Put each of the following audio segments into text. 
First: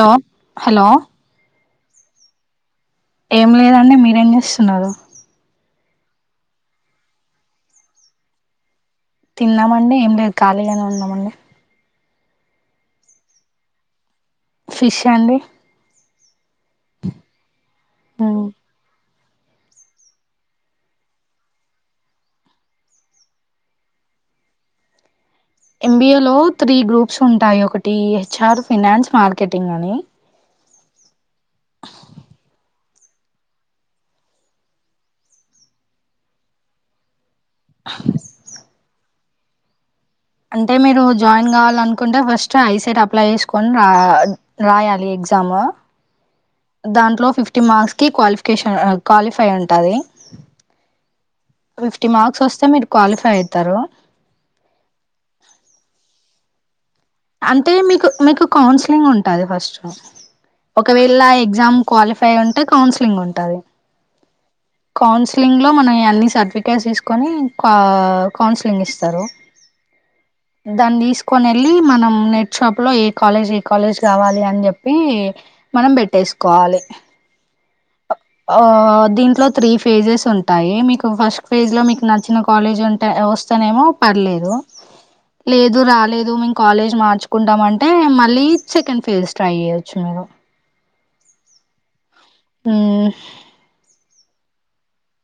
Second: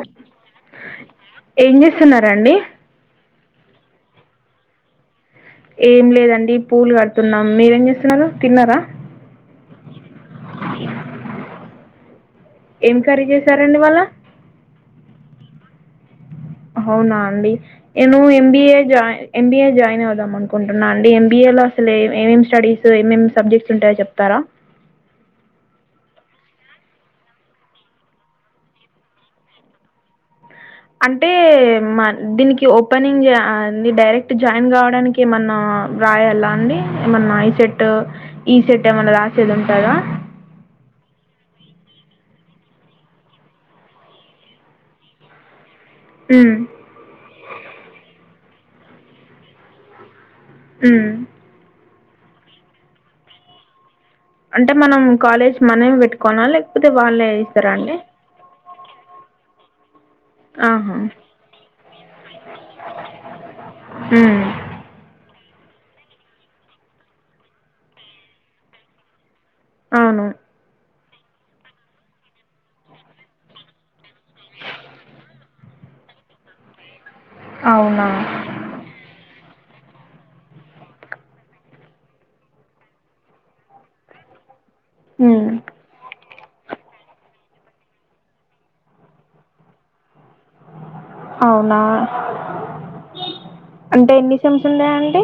Hello hello ఏం చేస్తున్నారండి ఏం లేదండి మీరేం చేస్తున్నారు ఏం లేదండి పూలు కడుతున్నాం మీరేం చేస్తున్నారు తిన్నారా తిన్నామండి ఏం లేదు ఖాళీగానే ఉన్నామండి ఏం కర్రీ చేసారండి మళ్ళ ఫిష్ అండి అవునా అండి నేను ఎంబిఏ జాయి ఎంబీఏ జాయిన్ అవుదాం అనుకుంటున్నా అండి ఎంబీఏలో అసలు ఏ ఏమేమి స్టడీస్ ఏమేమి సబ్జెక్ట్స్ ఉంటాయో చెప్తారా అ ఎంబిఏ లో త్రీ గ్రూప్స్ ఉంటాయి ఒకటి హెచ్ఆర్ ఫినాన్స్ మార్కెటింగ్ అని అంటే దీనికి ఓపెనింగ్ అ డైరెక్ట్ జాయిన్ కావడానికి ఏమన్న రాయాలా అండి ఏమన్నా ఈ సెట్ ఈ సెట్ ఏమైన్నా రాసేది ఉంటదా అంటే మీరు జాయిన్ కావాలనుకుంటే ఫస్ట్ ఐసెట్ అప్లై చేసుకొని రా రాయాలి ఎగ్జామ్ ఉమ్, దాంట్లో ఫిఫ్టీ మార్క్స్ కి క్వాలిఫికేషన్ క్వాలిఫై ఉంటది ఉమ్ ఫిఫ్టీ మార్క్స్ వస్తే మీరు క్వాలిఫై అవుతారు అంటే మనం కాలేజ్ మనం పెట్టుకోనల అంటే మీకు మీకు కౌన్సిలింగ్ ఉంటది ఫస్ట్ ఆహా ఒకవేళ ఎగ్జామ్ క్వాలిఫై ఉంటే కౌన్సిలింగ్ ఉంటది ఉమ్ కౌన్సిలింగ్ లో మనం అన్ని సర్టిఫికేట్స్ తీసుకొని కౌన్సిలింగ్ ఇస్తారు అవును దాన్ని తీసు కొన వెళ్ళి మనం నెట్ షాప్ లో ఏ కాలేజ్ ఏ కాలేజ్ కావాలి అని చెప్పి మనం పెట్టే తీసుకోవాలే అవునా ఆ దీంట్లో త్రీ ఫేజెస్ ఉంటాయి మీకు ఫస్ట్ ఫేజ్ లో మీకు నచ్చిన కాలేజ్ ఉంటే వస్తానేమో పర్లేదు ఉమ్ లేదు రాలేదు కాలేజ్ మార్చుకుంటామ అంటే మళ్ళీ సెకండ్ ఫేజ్ ట్రై చేయొచ్చు మీరు అవునా ఉమ్ సేమ్స్ ఉంటాయా అండి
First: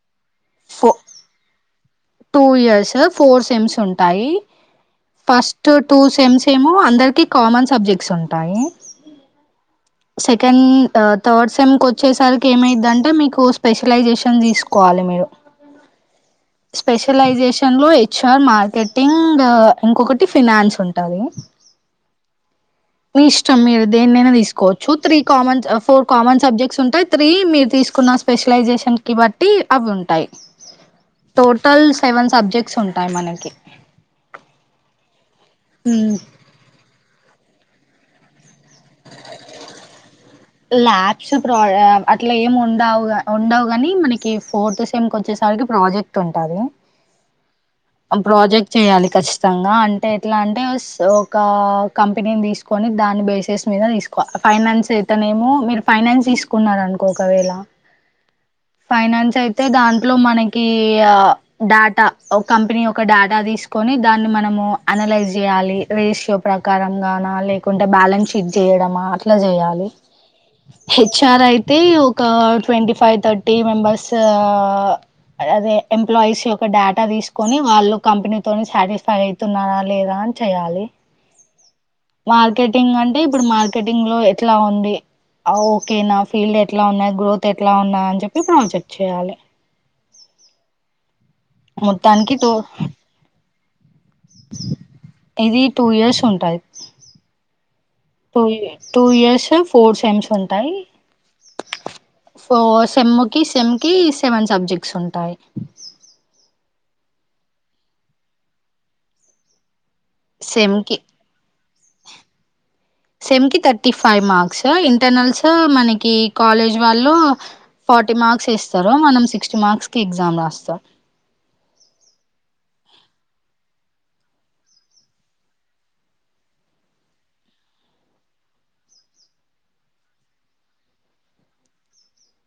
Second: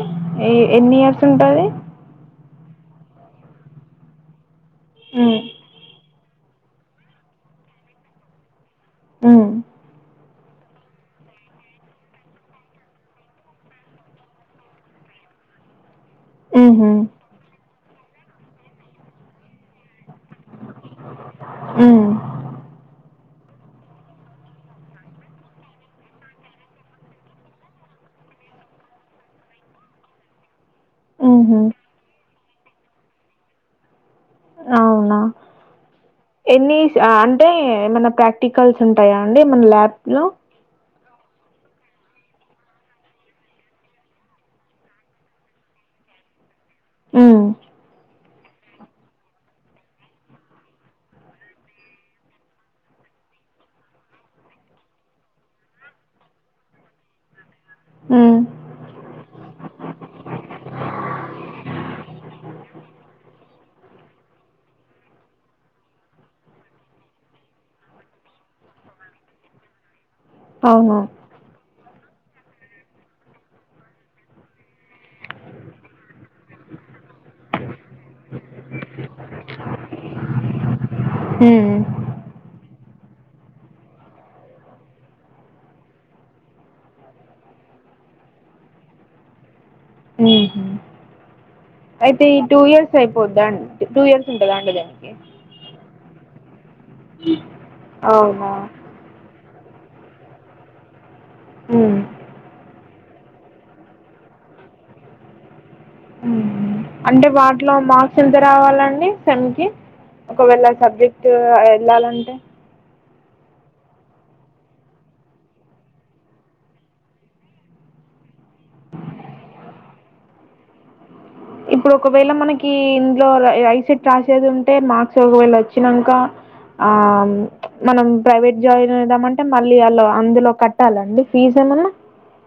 ఏ ఎన్ని ఇయర్స్ ఉంటది టూ ఇయర్స్ ఫోర్ సెమ్స్ ఉంటాయి. ఉమ్ ఫస్ట్ టూ సె సేమ్స్ ఏమో అందరికి కామన్ సబ్జెక్ట్స్ ఉంటాయి. హు సెకండ్ ఆ థర్డ్ సెమ్కి వచ్చేసరికి ఏమైదంటే మీకు స్పెషలైజేషన్ తీసుకోవాలె మీరు. అ స్పెషలైజేషన్ లో హెచ్ ఆర్, మార్కెటింగ్ ఇంకొకటి ఫినాన్స్ ఉంటది. ఉమ్ మీ ఇష్టం మీరు దేనినైనా తీసుకోవచ్చు. Three common four common subjects ఉంటయి, త్రీ మీరు తీసుకు న్న స్పెషలైజేషన్ కి బట్టి అవి ఉంటాయి. ఉహు టోటల్ సెవెన్ సబ్జెక్ట్స్ ఉంటాయి మనకి. అవునా ఎన్ని అంటే ఏమన్నా ప్రాక్ టికల్స్ ఉంటాయా అండి మన ల్యాబ్ లో. ల్యాబ్స్ ప్ర అట్లా ఏం ఉండవు ఉండవు కని మనకి ఫోర్త్ సేమ్కి వచ్చేసరికి దానికి ప్రాజెక్ట్ ఉంటాది. హ్ ప్రాజెక్ట్ చేయాలి ఖచ్చితంగా అంటే ఎట్లా అంటే స్ ఒక కంపెనీని తీసుకొని దాని దాని బేసెస్ మీద తీసుకో ఫైనాన్స్ అయితేనేమో మీరు ఫైనాన్స్ తీసుకున్నారనుకో ఒకవేళ ఉమ్ ఫైనాన్స్ అయితే దాంట్లో మనకి డాటా ఒక డేటా తీసుకొని దాన్ని మనము అనలైజ్ చేయాలి. రేషియో ప్రకారం గాన లేకుంటే బ్యాలెన్స్ షీట్ చేయడమా అట్లా చేయాలి. అవును హెచ్ ఆర్ అయితే ఒక ట్వంటీ ఫైవ్ థర్టీ మెంబర్స్ అదే ఎంప్లాయీస్ యొక్క డాటా తీసుకొని వాళ్ళు కంపెనీ తోని సాటిస్ఫై అయితున్నార లేదా అని చెయాలి. ఉమ్ మార్కెటింగ్ అం టే ఇప్పుడు మార్కెటింగ్ లో ఎట్లా ఉంది ఓకేనా ఫీల్డ్ ఎట్లా ఉన్నయి, గ్రోత్ ఎట్లా ఉన్నాయి అని చెప్పి ప్రాజెక్ట్ చేయాలె. ఉ అయితే ఈ టూ ఇయర్స్ అయిపోద్దాండి. టూ ఇయర్స్ ఉంటదా అండి దానికి. ఇది టూ ఇయర్స్ ఉంటాయి అవునా టూ ఇయర్స్ ఫోర్ సెమ్స్ ఉంటాయి ఉమ్ ఫోస్ సెమ్ కి సెమ్ కి సెవెన్ సబ్జెక్ట్స్ ఉంటాయి. అంటే వాటిలో మార్క్స్ ఎంత రావాలండి సెమ్కి. ఒకవేళ సెమ్ కి సబ్జెక్ట్స్ ఎళ్ళాలంటే. సేమ్ కి థర్టీ ఫైవ్ మార్క్స్. ఇంటర్నల్స్ మనకి కాలేజ్ వాళ్ళు ఫార్టీ మార్క్స్ ఏస్తారు మనం సిక్స్టీ మార్క్స్ కి ఎగ్జామ్ రాస్తాం. ఇప్పుడు ఒకవేళ మనకి ఇంద్లో ఐసెట్ రాసేది ఉంటే మార్క్స్ ఒకవేళ వచ్చినంకా ఆ మనం ప్రైవేట్ జాయిన్ అయిదామ అంటే మళ్ళీ అల్లో అందులో కట్టాలండి ఫీజు. ఎమన్నా.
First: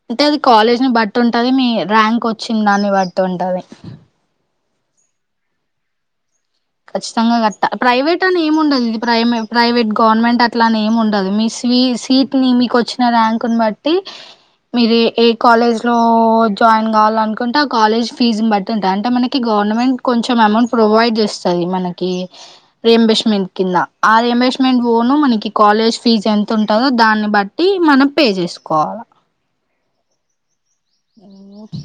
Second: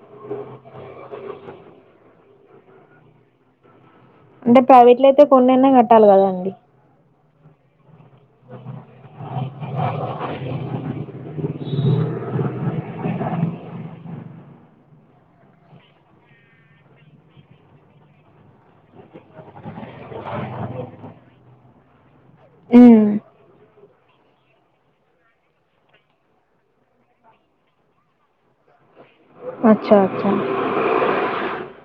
అంటే అది కాలేజ్ ని బట్టి ఉంటది, మీ ర్యాంక్ వచ్చిన దాన్ని బట్టి ఉంటది. అంటే ప్రైవేట్ల అయితే కొన్ని అన్నా కట్టాలి కదండి. ఖచ్చితంగా కట్టా ప్రైవేట్ అని ఏమి ఉండదు. ఇది ప్రైమే ప్రైవేట్ గవర్నమెంట్ అట్ల అని ఏమి ఉండదు. మీ స్వీ సీట్ని మీకు వచ్చిన ర్యాంకుని బట్టి మీరు ఏ కాలేజ్ లో జాయిన్ కావాల్ననుకుంటే ఆ కాలేజ్ ఫీజును బట్టి ఉంటది అంటే మనకి గవర్నమెంట్ కొంచెం అమౌంట్ ప్రొవైడ్ చేస్తది మనకి మ్మ్. రియంబర్స్మెంట్ కింద. ఆ రియంబర్స్మెంట్ పోను మనకి కాలేజ్ ఫీజ్ ఎంత ఉంటుందో దాన్ని బట్టి మనం పే చేసుకోవాలా. అచ్చా అచ్చా. ఉట్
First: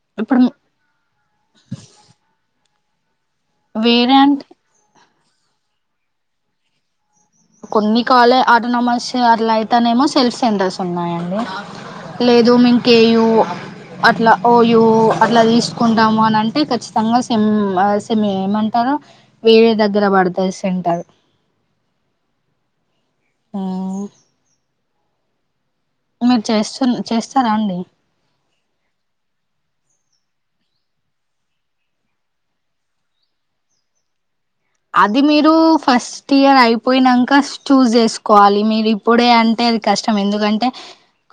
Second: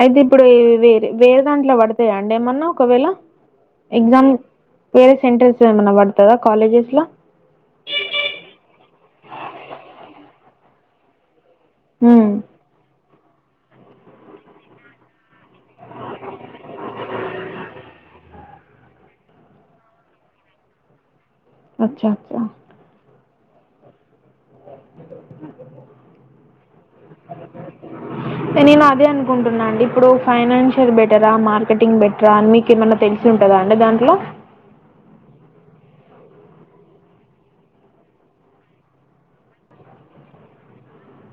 అయితే ఇప్పుడు వేర వేరే దాంట్ల పడతయా అండి ఏమన్నా ఒకవేళ. వేరే ఎగ్జామ్ అంటే వేరే సెంటర్స్ ఏమన్నా పడుతదా కాలేజెస్ లా కొన్ని కాలేజేస్ అటనామస్ అట్లా అయితేనేమో సెల్ఫ్ సెంటర్స్ ఉన్నాయండి. హ్మ్ లేదు మేం కేయు అట్లా ఓయూ అట్లా తీసుకుంటాము అనంటే ఖచ్చితంగా సెమ్ సెమ్మే ఏమంటారు వేరే దగ్గర బడతది సెంటరు అచ్చా ఉమ్ చేస్తు [inaudible] చేస్తారా అండి నేను అదే అనుకుంటున్నా అండి ఇప్పుడు ఫైనాన్షియల్ బెటరా మార్కెటింగ్ బెటరా అని మీకు ఏమన్నా తెలిసి ఉంటందా అండి దాంట్లో అది మీరు ఫస్ట్ ఇయర్ అయిపోయినంక చూజ్ చేసుకోవాలి మీరు ఇప్పుడే అంటే అది కష్టం ఎందుకంటే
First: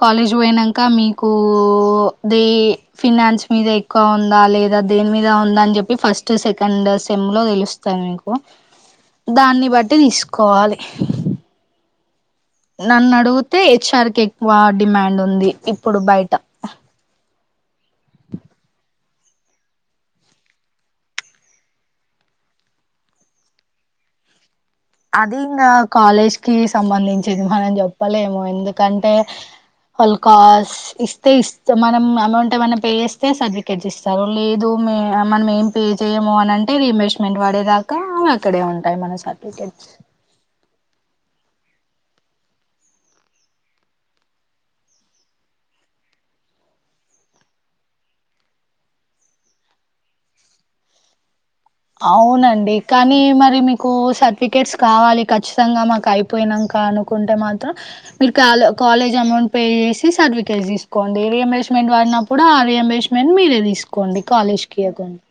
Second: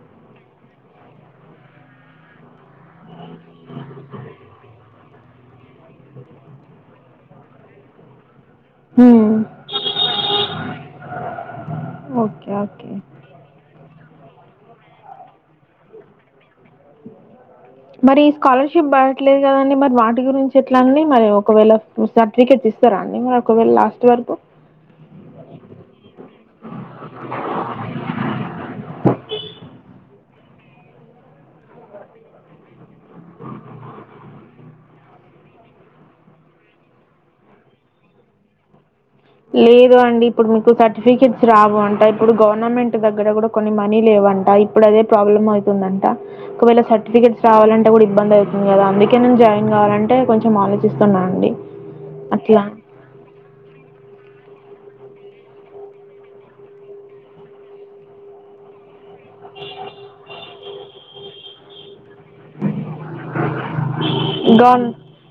కాలేజ్ పోయినంక మీకు దే ఫినాన్స్ మీద ఎక్కువ ఉందా లేదా దేని మీద ఉందని చెప్పి ఫస్ట్ సెకండ్ సెమ్ లో దెలుస్తది మీకు హ్మ్ దాన్ని బట్టి తీసుకోవాలి ఓకే ఓకే నన్న నడుగుతే ఎచ్ఆర్కె వా డిమాండ్ ఉంది ఇప్పుడు బయట మరి ఈ స్కాలర్షిప్ పడట్లేదు కదండి మరి వాటి గురించి ఎట్లానే మరి ఒకవేళ సర్టిఫికెట్స్ ఇస్తారా అండి మరి ఒకవేళ లాస్ట్ వరకు అది ఇంగా కాలేజ్ కి సంబంధించిది మనం జెప్పలేము ఎందుకంటే వాల్ కాస్ ఇస్తే ఇస్త మనం అమౌంట్ ఏమై పే చేస్తే సర్టిఫికేట్స్ ఇస్తారు లేదు మనం ఏం పే జేయము అంటే రీయంబర్స్మెంట్ పడేదాకా అక్కడే ఉంటాయి మన సర్టిఫికెట్ ఇగో అండి ఇప్పుడు మీకు సర్టిఫికెట్స్ రావు అంట ఇప్పుడు గవర్నమెంట్ దగ్గర కూడా కొన్ని మనీ లేవంట ఇప్పుడు ఇదే ప్రాబ్లమ్ అయితుందంట ఒకవేళ సర్టిఫికెట్స్ రావాలంటే కూడా ఇబ్బంది అయితుంది గదా అందుకే నేన్ జాయిన్ గాలే అంటే కొంచెం ఆలోచిస్తున్నా అండి అట్లా అవునండి కానీ మరి మీకు సట్ ఫికెట్స్ కావాలి ఖచ్చితంగా మాకు అయిపోయినాక అనుకుంటే మాత్రం మీరు కాలేజ్ అమౌంట్ పే చేసి సర్టిఫికేట్ తీసుకోండి ర రీయంబేస్మెంట్ వాడినప్పుడు ఆ రియం బేస్మేంట్ న్ మీరే తీసుకోండి కాలేజ్కి గవర్ ఇయ్యకండి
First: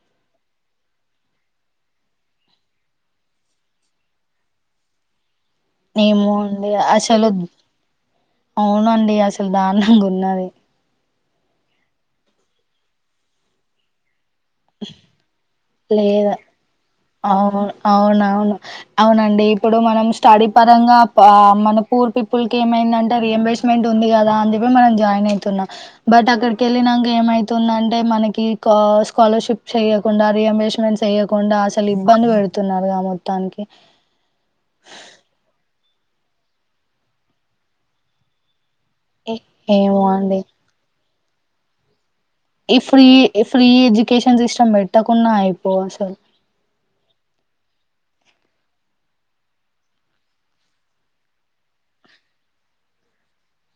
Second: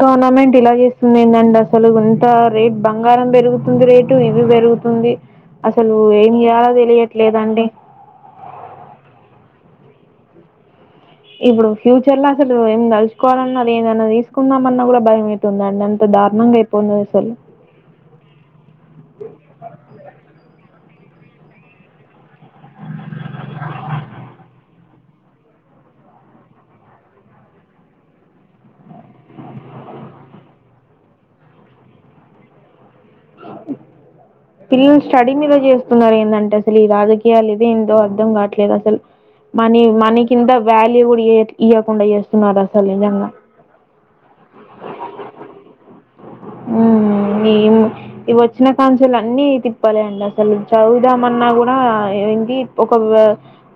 గవర్నమెంట్ ఇలా చేస్తుంది ఏంటండి అసలు ఇంత రేట్ బంగారం బెరుగుతుంది రేటు ఇవి బెరుగుతుంది వే ఏమో అండి అసలు అవునండి అసలు దారుణంగా ఉన్నది ఇప్పుడు ఫ్యూచర్ లో అసలు ఏం దలుచుకోవాలన్నా ఏదన్నా దీసుకుందామన్నా గూడా భయం అన్నంత లేదు దారుణంగాఅయిపోంది అవును అవునవును అవునండి ఇప్పుడు మనం స్టడీ ప విధంగా మన పూర్ పీపుల్ కి ఏమైందంటే రియంబర్స్మెంట్ ఉంది గదా అందుకే మనం జాయిన్ అయితున్నాం బట్ అక్కడి కెళ్ళినాక ఏమైతుందంటే మనకి స్కాలర్షిప్ చెయ్యకుండా రియంబేస్మెంట్ చెయ్యకుండా అసలు ఇబ్బంది పెడుతున్నారుగా ఇగ మొత్తానికి పిల్లలు స్టడీ మీద జేస్తున్నారు ఏందంటే అసలు ఈ రాజకీయాలు ఇదే ఏందో అర్థం కాట్లేదు అసలు ఏ మనీ ఏమో మనీ అండి కింద వ్యాల్యూ కూడా ఇయ్యకుండా చేస్తు ఈ ఫ్రీ ఫ్రీ ఎడ్యుకేషన్ సిస్టమ్ పెట్టకున్నా అయిపోవ్ అసలు ఉమ్ ఇవి వచ్చిన కానించి అన్ని తిప్పలే అండి అసలు చదువుదామన్నా కూడా ఏంది ఒక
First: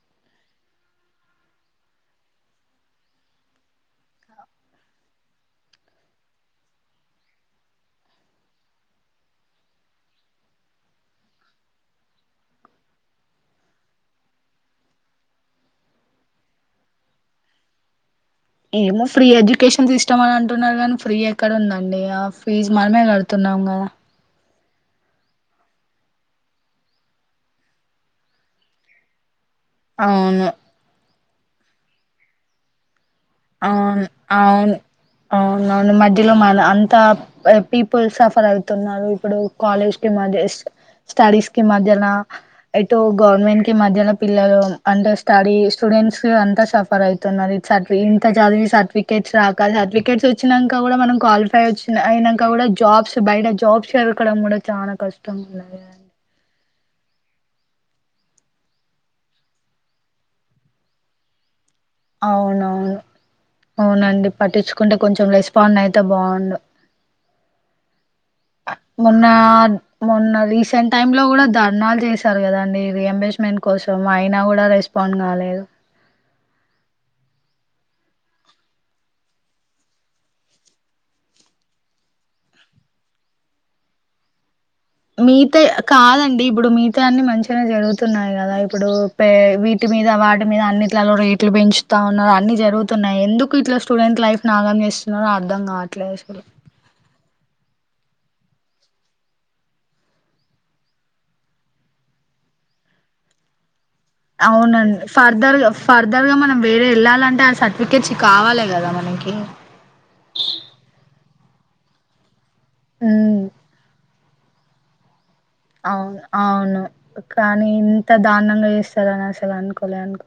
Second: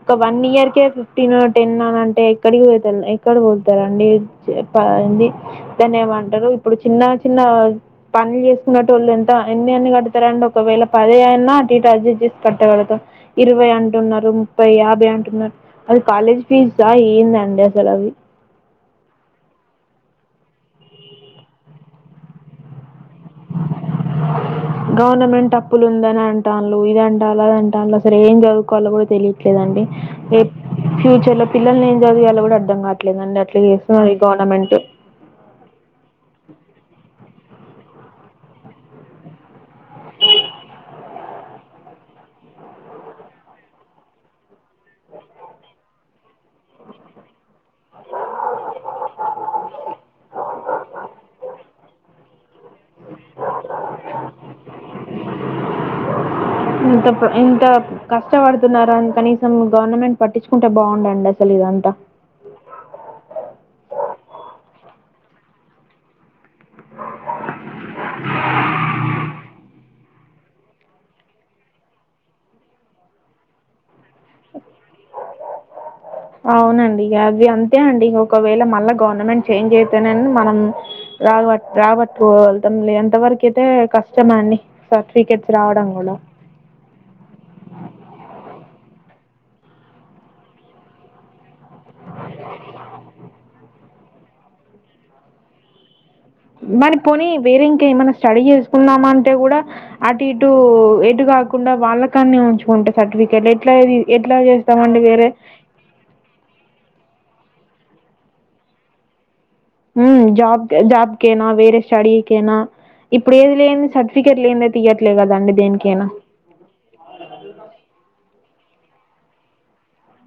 ఒక వన్ ఇయర్కే ఫిఫ్టీన్ టెన్ అని అంటే ఎక్కడికి పోతారు ఎక్కడ పోలుతారండి దాని ఏమంటారు ఇప్పుడు చిన్న చిన్న పనులు చేసుకున్నెట్టోళ్ళు ఎంత ఎన్ని అన్ని కడతారండి ఒకవేళ పది అయినా అటు ఇటు అర్జెస్ట్ చేసి కట్టగలుగుతాం ఇరవై అంటున్నారు ముప్పై యాభై అంటున్నారు అది కాలేజ్ ఫీజా ఏం దండి అసలవి ఏమో ఫ్రీ ఎడ్యుకేషన్ సిస్టమ్ అని అంటున్నారు గానీ ఫ్రీ ఎక్కడ ఉందండి ఆ ఫీజ్ మనమే గడుతున్నా టం గదా అ గవర్నమెంట్ అప్పులు ఉందని అంటాను ఇది అంటాల అద అంట వాళ్ అసలు ఏం చదువుకోవాలో కూడా తెలియ ట్లేదండి ఏ అవును ఫ్యూచర్ లో పిల్లల్ని ఏం చదివియ్యలో కూడా అర్థం కాద్ అవున్ అవున్ అవునవును మధ్యలో మా అంతా పీపుల్ సఫర్ అవుతున్నారు ఇప్పుడు కాలేజ్ కి మాధస్ స్టడీస్ కి మధ్యన ఎటుో గవర్నమెంట్ కి మధ్యన పిల్లలు అంటే స్టడీ స్టుడ్ స్ అంతా సఫర్ అవుతున్నారు సార్ట్ ఇంత చదివి సర్టిఫికేట్స్ రాక సర్టిఫికేట్స్ వచ్చినంక కూడా మనం క్వాలిఫై వచ్చిన అయినంక కూడా జాబ్స్ బయట జాబ్స్ దొరకడం కూడా చానా కష్టంగా ఉన్నది కదండీ ఇంత ఇంత కష్టపడుతున్నారని కనీసం గవర్నమెంట్ పట్టించుకుంటే బాగుండండి అసలు ఇదంతా అవునవును అవునండి పట్టించుకుంటే కొంచెం రెస్పాండ్ అయితే బాగుండు మొన్న మొన్న రీసెంట్ టైమ్ లో కూడా ధర్నాలు చేశారు కదండి రి అంబే మేంట్ కోసం అయినా కూడా రెస్పాండ్ కాలేదు అవునండి ఇగ అవి అంతే అండి ఇక ఒకవేళ మళ్ళా గవర్నమెంట్ చేంజ్ అయితేనని మనం రాగవట్ రాబట్టుకొగలతం లే అంతవరకయితే కష్టమే అండి మిగతా కాదండి ఇప్పుడు మిగతా అన్నిీ మంచిగానే జరుగుతున్నాయి కదా ఇప్పుడు పె వీటి మీద వాటి మీద అన్నిట్లలో రేట్లు పెంచుతా ఉన్నారు అన్ని జరుగుతున్నాయి ఎందుకు ఇట్ల స్టూడెంట్ లైఫ్ నాగాం చేస్తున్నారో అర్థ కావట్లేదు అసలు బని పోనీ వేరే ఇంకా ఏమై స్టడీ చేసుకున్నామ అంటే కూడా అటు ఇటు ఎటు కాకుండా వాళ్ళకాన్నే ఉంకుంటే సర్టిఫికెట్ ఎట్లాది అవునండి ఫర్దర్గా ఫర్దర్ గా మనం వేరే వెళ్ళాలంటే ఆ స ఫికెట్స్ కావాలి కదా మనకి ఉమ్ జాబ్ జాబ్కేనా వేరే స్టడీకేనా ఇప్పుడు ఉమ్, ఏది లేని స ఫికెట్ లేంది అయితే ఇయ్యట్లే గ అవును అవును కానీ ఇంత దాని రనంగా చెస్తార ని అస్సలు అనుకూలే అనుక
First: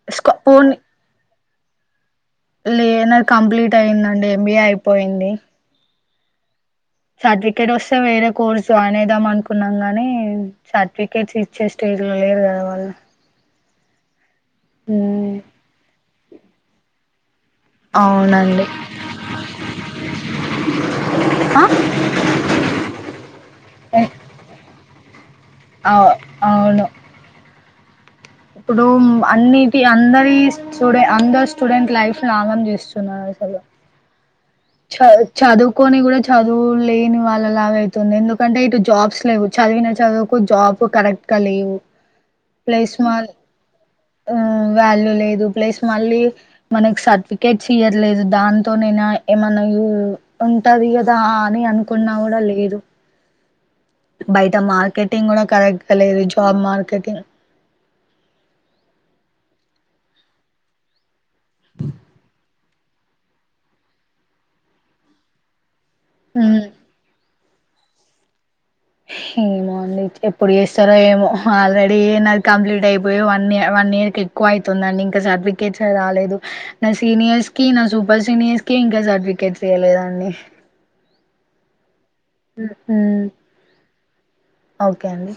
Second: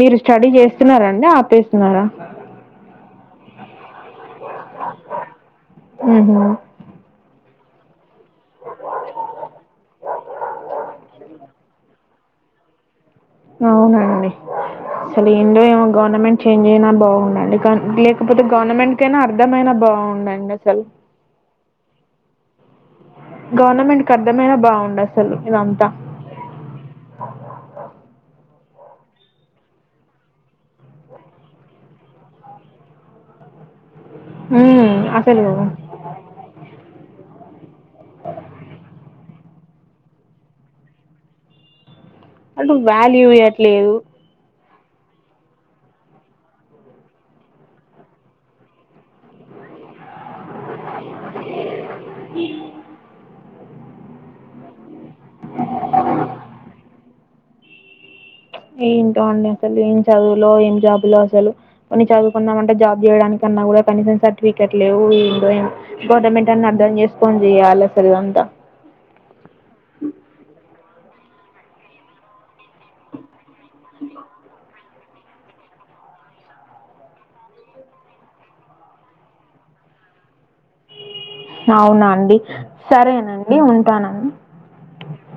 మీరు స్టడీ చేస్తున్నారాండి ఆపేస్తున్నారా లే నాది కంప్లీట్ అయిందండి ఎంబీఏ అయిపోయింది ఉహ్మ్ సర్టిఫికేట్ వస్తే వేరే కోర్స్ జాయిన్ అయిదాం అనుకున్నాం గానీ సర్టిఫికేట్స్ ఇచ్చే స్టేజ్ లో లేరు కదా వాళ్ళు అవునండి అసలు ఏందొ ఏమో గవర్నమెంట్ చేంజ్ అయినా బాగుండండి లేకపోతే అవునండి గవర్నమెంట్ కైనా అర్ధమయినా బాగుండండి అసలు ఆ గవర్నమెంట్ కర్థం అయినా బాగుండ అస అవు అవును ఆ ఇప్పుడు అన్నిటి అందరి స్టూడె అందరు స్టూడెంట్ లైఫ్ ను నాగం చేస్తున్నారు సార్ ఇ ఉమ్ చ అసలు చదువుకొని కూడా చదువులేని వాళ్ళ లాగ అయితుంది ఎందుకంటే ఇటు జాబ్స్ లేవ్ చదివిన చదువుకు జాబ్ కరెక్ట్గా లేవు అటు వాల్యూ ఇయ్యట్లేదు ఉమ్ వాల్యూ లేదు ప్లస్ మళ్ళీ మనకి సర్టిఫికేట్స్ ఇయట్లేదు దాంతోనేనా ఏమన్నా యూస్ ఉంటది కదా అని అనుకున్నా కూడా లేదు బయట మార్కెటింగ్ కూడా కరెక్ట్ గా లేదు జాబ్ మార్కెటింగ్ ఏంటో అండి అసలు ఏం చదువులో ఏం జాబులో అసలు కొన్ని చదువుకున్నాంమ జాబ్ చేయడానికిన్నా కూడా కనీస సర్టిఫికెట్ లేవు ఏం లేవు గవర్నమెంట్ హ్మ్. అన్న అర్థం చేస్ కొన్ జెయ్యాలె అసలు ఇదంతా ఏమో అండి ఎప్పుడు చేస్తారో ఏమో ఆల్రెడీ కంప్లీట్ అయిపోయి వన్ ఇయర్ వన్ ఇయర్ క ఎక్కువ అవుతుందండి ఇంకా సర్టిఫికేట్స్ రాలేదు నా సీనియర్స్ కి నా సూపర్ సీనియర్స్ కి ఇంకా సర్టిఫికేట్స్ చేయలేదుం అ అవునాండి హ్మ్. సరేనండి ఉంటానన్న ఓకే అండి